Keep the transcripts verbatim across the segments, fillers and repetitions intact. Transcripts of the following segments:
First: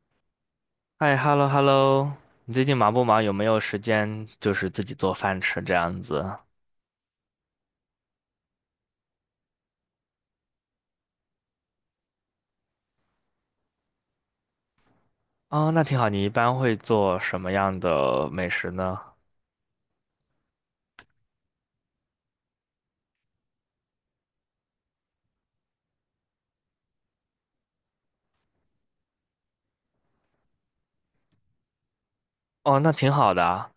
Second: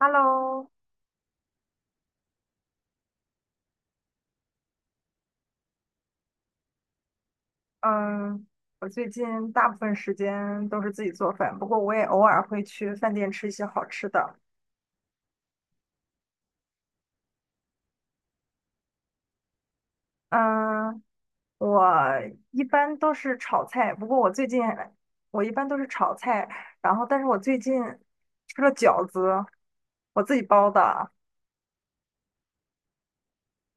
Hello，嗨，hello hello，你最近忙不忙？有没有时间就是自己做饭吃这样子？嗯，我最近大部分时间都是自己做饭，不过我也偶尔会去饭店吃一些好吃的。哦，那挺好。你一般会做什么样的美食呢？嗯，我一般都是炒菜，不过我最近我一般都是炒菜，然后但是我最近吃了饺子，我自己包的，哦，那挺好的啊。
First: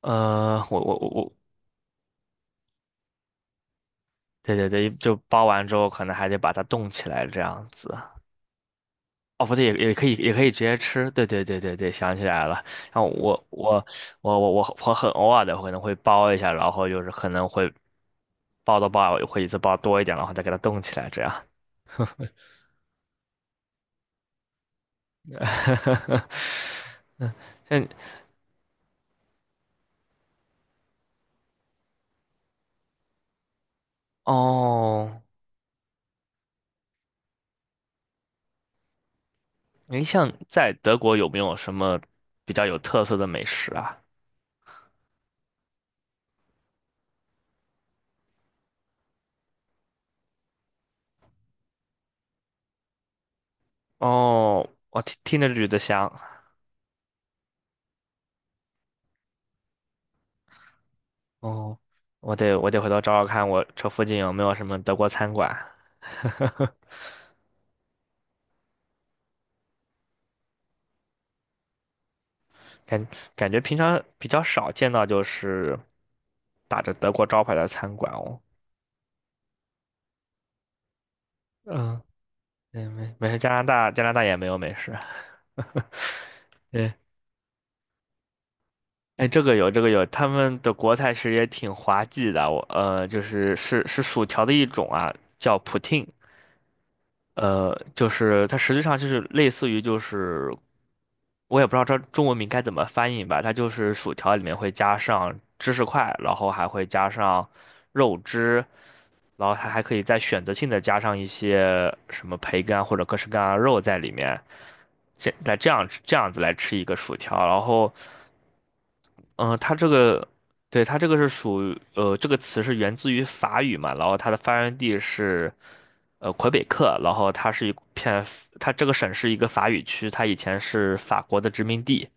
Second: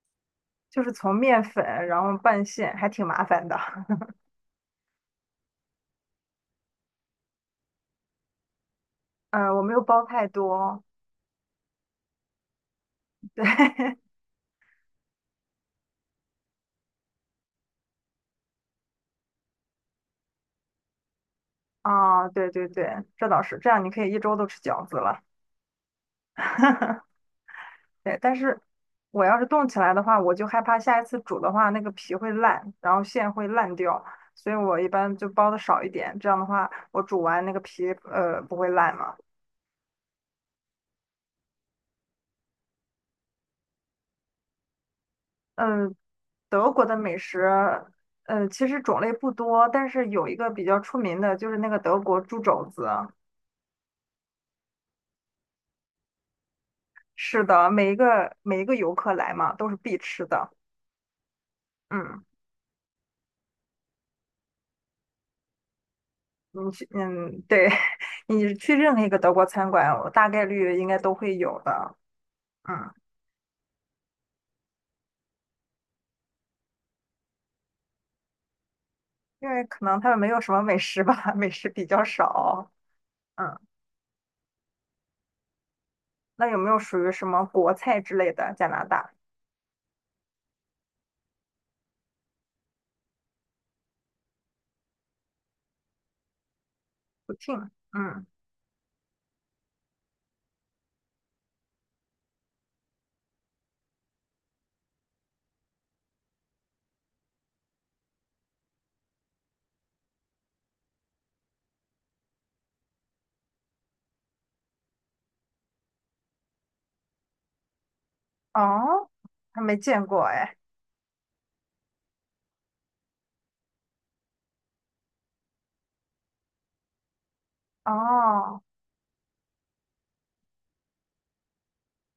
呃，我就是我我从我，面粉然后拌馅，还挺麻烦的。对对对，就包完之后可能还得把它冻起来这样子。哦，不嗯，我对，也没有也包可以太也可以直接多，吃。对对对对对，想起来了。然后对，我我 我我我我很偶尔的可能会包一下，然后就是可能会包的包，会一次包多一点，然后再给它冻起来这样。啊，对对对，这倒是，这样你可以一周都吃饺子了。嗯，像对，但是我要是冻起来的话，我就害怕下一次煮的话，那个皮会烂，然后馅会烂掉，所以我一般哦，就包的少一点。这样的话，我煮完那个皮呃不会烂嘛。你像在德国有没有什么比较有特色的美食啊？嗯，德国的美食，呃，其实种类不多，但是有一个比较出名的就是那个德国猪肘子。哦，我听听着就觉得香。是的，每一个每一个游客来嘛，都是必吃的。哦，嗯，我得我得回头找找看，我这附近有没有什么德国餐馆。你 去，嗯，对，你去任何一个德国餐馆，我大概率应该都会有的。嗯。感感觉平常比较少见到，就是打着德国招牌的餐馆哦。因为可能他们没有什么美食吧，美食比嗯，较少。对，没没事，加嗯，拿大加拿大也没有美食。那有没 有对属于什么国菜之类的？加拿大哎，这个有，这个有，他们的国菜其实也挺滑稽的。我呃，就是是是薯条的一种啊，叫 poutine。不听，呃，就嗯，是它实际上就是类似于就是，我也不知道这中文名该怎么翻译吧。它就是薯条里面会加上芝士块，然后还会加上肉汁，然后它还可以再选择性的加上一些什么培根啊或者各式各样的肉在里面。这来这样这样子来吃一个薯条，然后。哦，嗯，还它没这见过个，哎。对，它这个是属于，呃，这个词是源自于法语嘛，然后它的发源地是，呃，魁北克，然后它是一片，哦，它这个省是一个法语区，它以前是法国的殖民地，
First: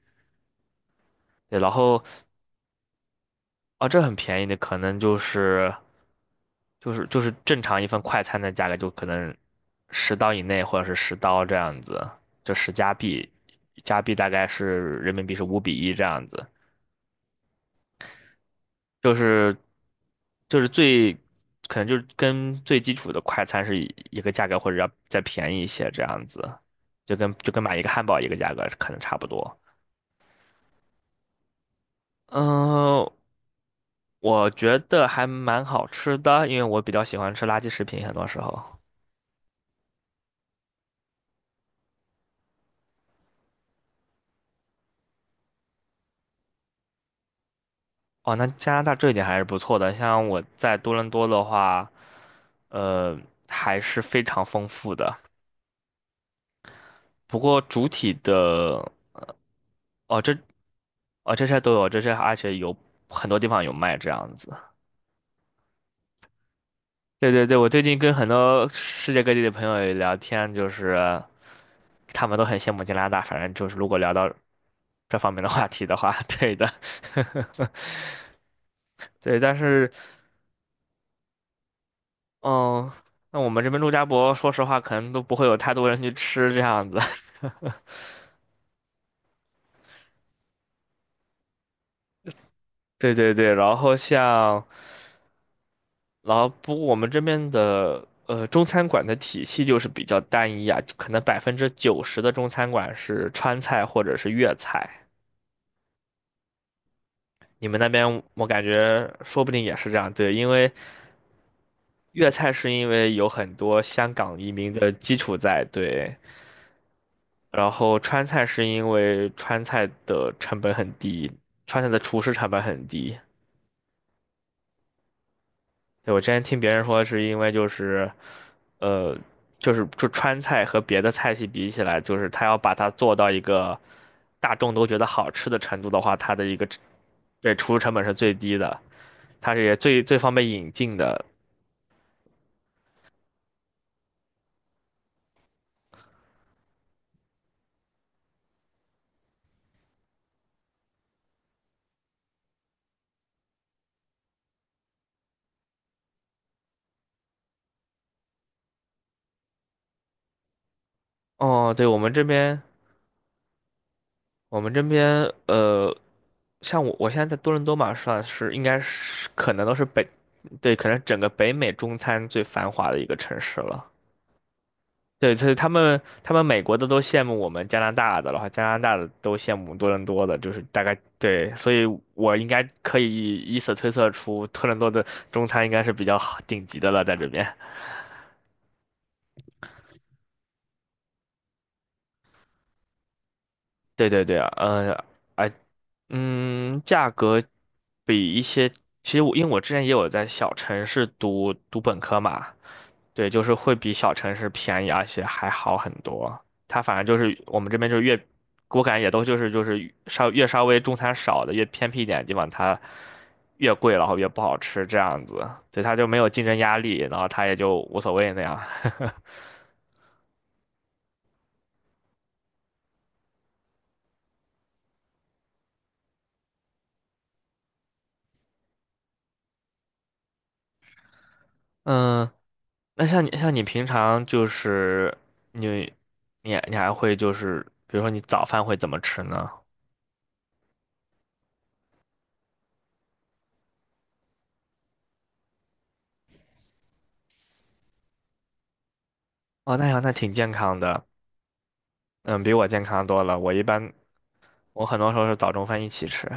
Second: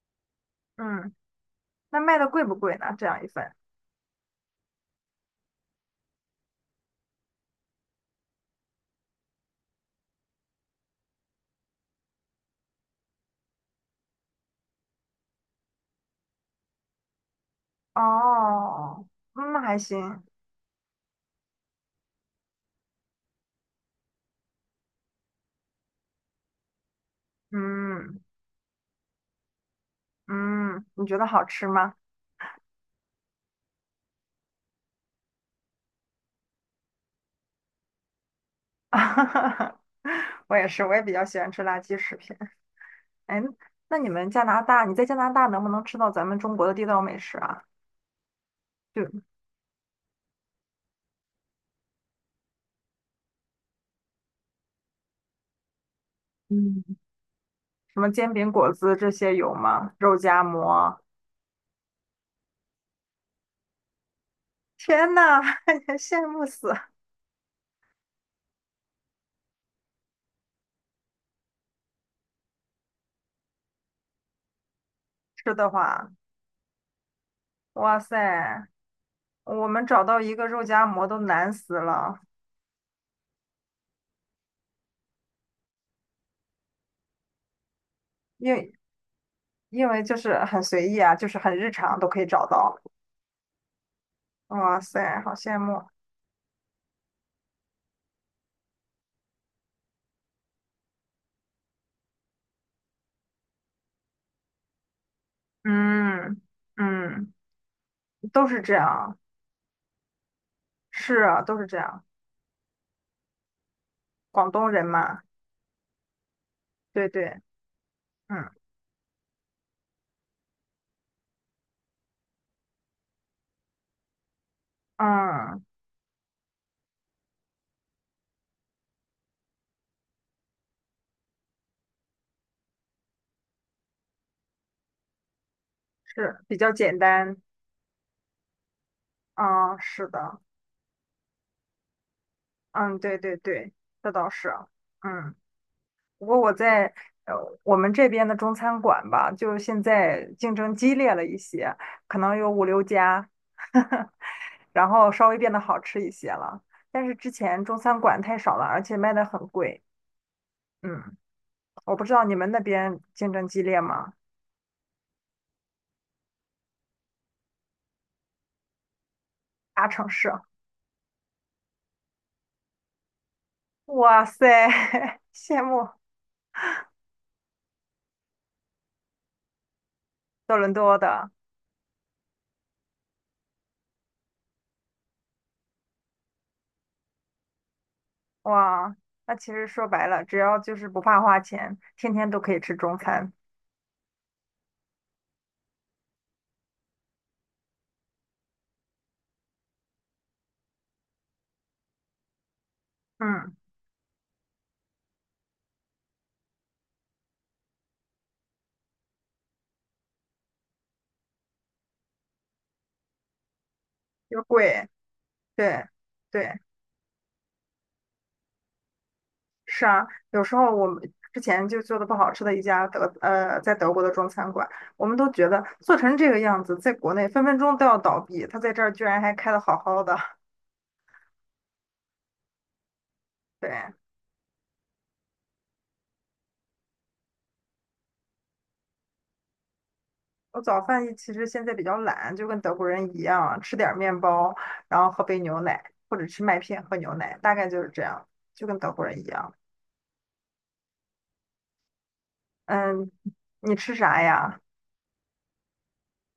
嗯，对，然那后，卖的贵不贵呢？这样一份？啊，这很便宜的，可能就是，就是就是正常一份快餐的价格，就可能十刀以内或者是十刀这样子，就十加币，加币大概是人民币是五比一这样子。哦，就嗯是那还行。就是最可能就是跟最基础的快餐是一一个价格，或者要再便宜一些这样子，就跟就跟买一个汉堡嗯，一个价格可能差不多。嗯，你觉得好吃吗？嗯、我觉得还蛮好吃的，因为我比较喜欢吃垃圾食品，很多时候。我也是，我也比较喜欢吃垃圾食品。哎，那你们加拿大，你在加拿大能不能吃到咱们中国的地道美食啊？哦，那加拿大这一点就还是不错的，像我在多伦多的话，呃，还是非常丰富的。嗯。不过主什么体煎饼果的。子这些有吗？肉哦，这夹馍，哦这些都有，这些而且有很多地方有卖这样子。天呐，羡慕死！对对对，我最近跟很多世界各地的朋友也聊天，就是他们都很羡慕加拿大，反正就是如果聊到这方面的吃话的题的话，话，对的，哇塞，对，但我们是找到一个肉夹馍都难死了，嗯，那我们这边陆家馍，说实话可能都不会有太多人去吃这样子。因为因为就是很随意啊，就是很日常都可以找到。对对对，然后像。哇塞，好羡慕。然后不过我们这边的呃中餐馆的体系就是比较单一啊，就可能百分之九十的中餐馆是川菜或者是粤菜。嗯，嗯，你们那边我都感是这觉样，说不定也是这样，对，因为是啊，都是这样。粤菜是因为有很多香港广移东民人的基嘛，础在，对，对对，然后川嗯，菜是因为川菜的成本很低，川菜的厨师成本很低。嗯，对，我之前听别人说是因为就是呃，就是就川菜和别的菜系比起来，就是它要把它做到一个大众都觉得好吃的程度的话，它是的一比个较简单。对厨入成本是最低的，它是也嗯，最是最方的，便引进的。嗯，对对对，这倒是，嗯。不过我在呃我们这边的中餐馆吧，就现在竞争激烈了一些，可能有五六家，然后稍微变得好吃一些了。但是之前中餐馆太少了，而且卖的很贵。嗯，哦，对，我我不们知这道你们那边，边竞争激烈吗？我们这边，呃，像我我现在在多伦多嘛，算是应该是可能都是大北，城市，对，可能整个北美中餐最繁华的一个城市了。哇塞，对，所以羡他慕们，他们美国的都羡慕我们加拿大的，然后加拿大的都羡慕多伦多的，就多是伦大概多的对，所以我应该可以以此推测出多伦多的中餐应该是比较好顶级的了，在这边。哇。那其实说白了，只要就是不怕花钱，天天都可以吃中餐。对对对，嗯、呃，嗯，价格比一些，其实我因为我之前也有在小城市读读本科嘛，对，就嗯，是会比小城市便宜，而且还好很多。它反正就是我们这边就是越，我感觉也都就是就是稍越稍微中餐少的越偏僻一点的地方，它越贵，然后越不又好吃贵，这样子，所以对。它就没有竞争对。压力，然后它也就无所谓那样。是啊，有时候我们之前就做的不好吃的一家德呃，在德国的中餐馆，我们都觉得做成这个样子，在国内分分钟都要倒闭，他在这儿居然还开的好好的。嗯，那像你像你平对，常就是你你你还会就是，比如说你早饭会怎么吃呢？我早饭一其实现在比较懒，就跟德国人一样，吃点儿面包，然后喝杯牛奶，或者吃麦片喝牛奶，大概就是这样，就跟德国人一样。哦，那样那挺健康的，嗯，比我健康嗯，多了。我一你般吃啥呀？我很多时候是早中饭一起吃，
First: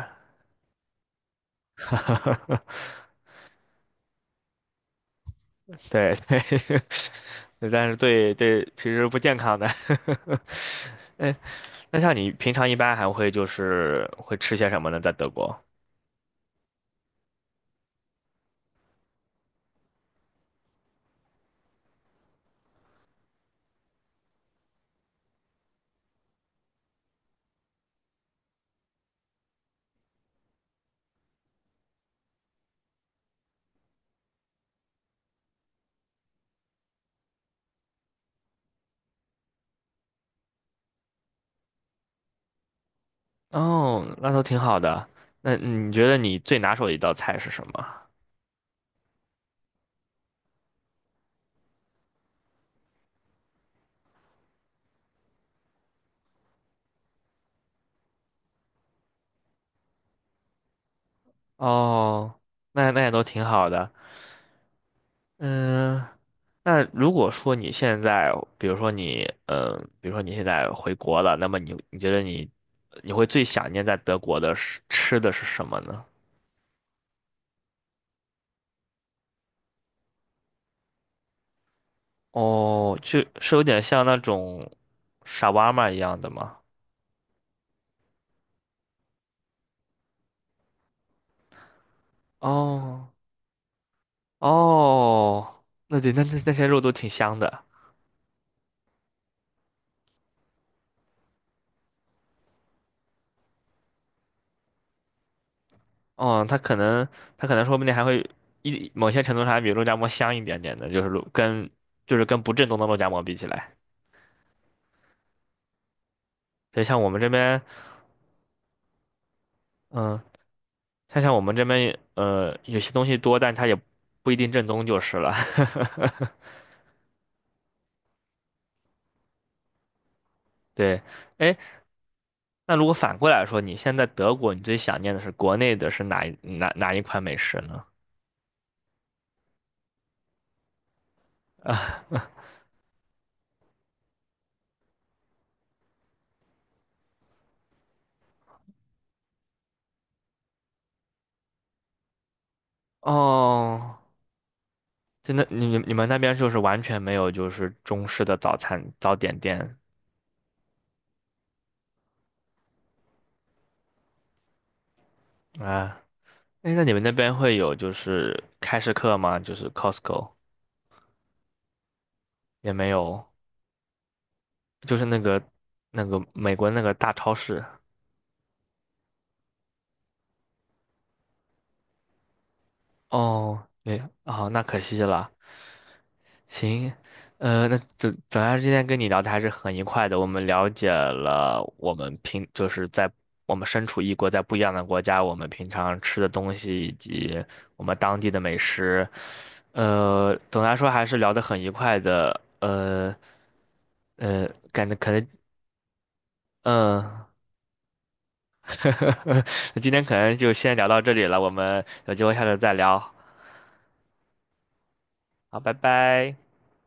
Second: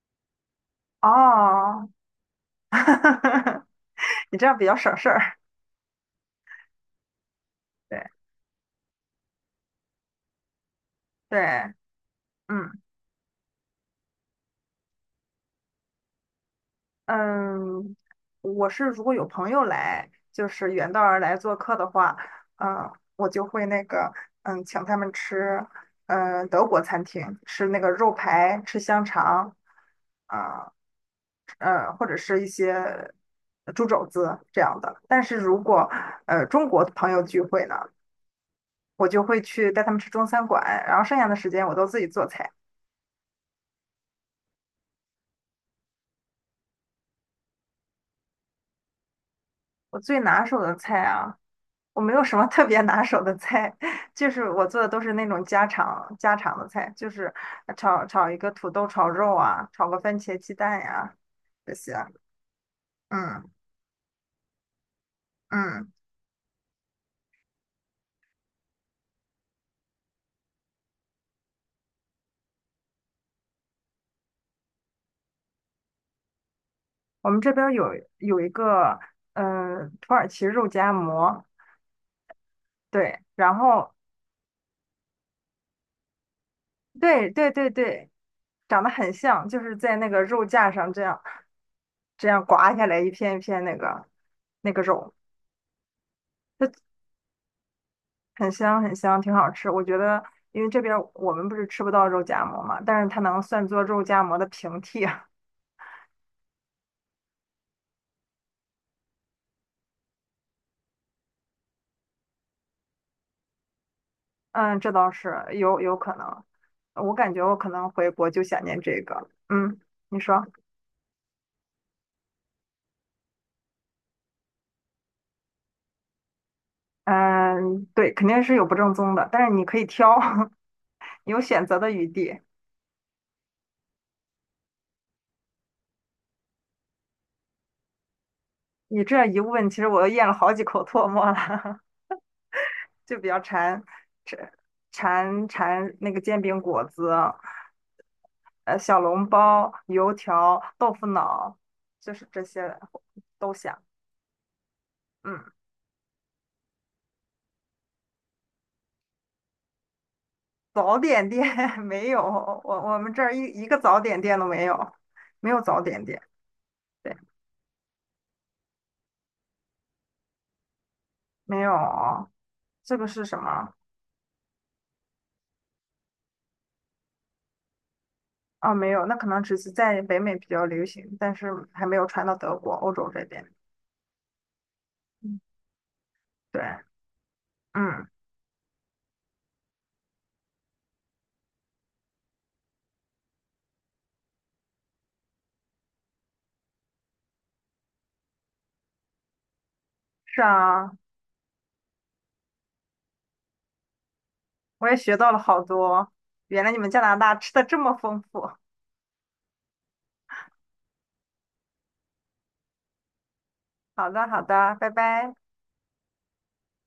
哦，你这样比较省事儿。对对，但是对对对，其实不健康的。哎，对，那像你平常嗯。一般还会就是会吃些什么呢？在德国？嗯，我是如果有朋友来，就是远道而来做客的话，嗯，我就会那个，嗯，请他们吃，嗯，德国餐厅，吃那个肉排，吃香肠，啊，呃，或者是一些猪肘子这样的。但是如果呃中国朋友聚会呢，我就会去带他们吃中餐馆，然后剩下的时间我都自己做菜。哦，那都挺好的。那你觉得你最拿手的一道菜是什么？我最拿手的菜啊。我没有什么特别拿手的菜，就是我做的都是那种家常家常的菜，就是炒炒一个土豆炒肉啊，炒个番茄鸡蛋呀、这些。哦，那那也都挺嗯，好的。嗯，嗯，那如果说你现在，比如说你，嗯，比如说你现在回国了，那么你你觉得你你会最想念在德国的是吃的是什么呢？我们这边儿有有一个嗯土耳其肉夹馍，哦，就对，是然有点后像那种沙瓦玛一样的吗？对对对对，长得很像，就是在那个肉架上这样这样刮下来哦一片一片那个那个肉。哦，那对，那那那些肉都挺香的。很香很香，挺好吃。我觉得，因为这边儿我们不是吃不到肉夹馍嘛，但是它能算作肉夹馍的平替啊。哦，它可能它可能说不定还会一某些程度上还比肉夹馍香一点点的，就是肉跟就是跟不正宗的肉夹馍比起来。嗯，这倒是有有可能。所以像我我们这感觉我边。可能回国就想念这个。嗯，嗯，你说，它像我们这边呃有些东西多，但它也不一定正宗就是了。嗯，对，肯定是有不正宗的，但是你可以挑，对，有哎，选择的余地。那如果反过来说，你现在德国，你最想念的是国内的是哪一哪哪一款美食呢？你这一问，其实我都咽了好几口唾沫了，啊，就比较馋，馋馋馋那个煎饼果子。呃小笼包、油条、豆腐脑，就是这些 都想。哦，真的，嗯，你你们那边就是完全没有就是中式的早餐早点店早点店 没有，我我们这儿一一个早点店都没有，没有早啊？点店，哎，那你们那对，边会有就是开市客吗？就是 Costco 没有。也没这个有，是什么？就是那个那个美国那个大超市。啊，没有，那可能只是在北美比较流行，但是还没有传到德国、欧洲这边。哦，对，哦，那可惜了。嗯，对，行，呃，那嗯，总总而言之，今天跟你聊的还是很愉快的。我们了解了我们平就是在我们身处异国，在不一样的国家，我们平常吃的东西以及我们当地的美食。呃，是总的来说啊，还是聊得很愉快的。呃呃，感我觉也可学能到了好多，原来你们加拿嗯，大吃的这么丰富。今天可能就先聊到这里了。我们有机会下次再聊。好的，好的，拜拜。好，拜拜。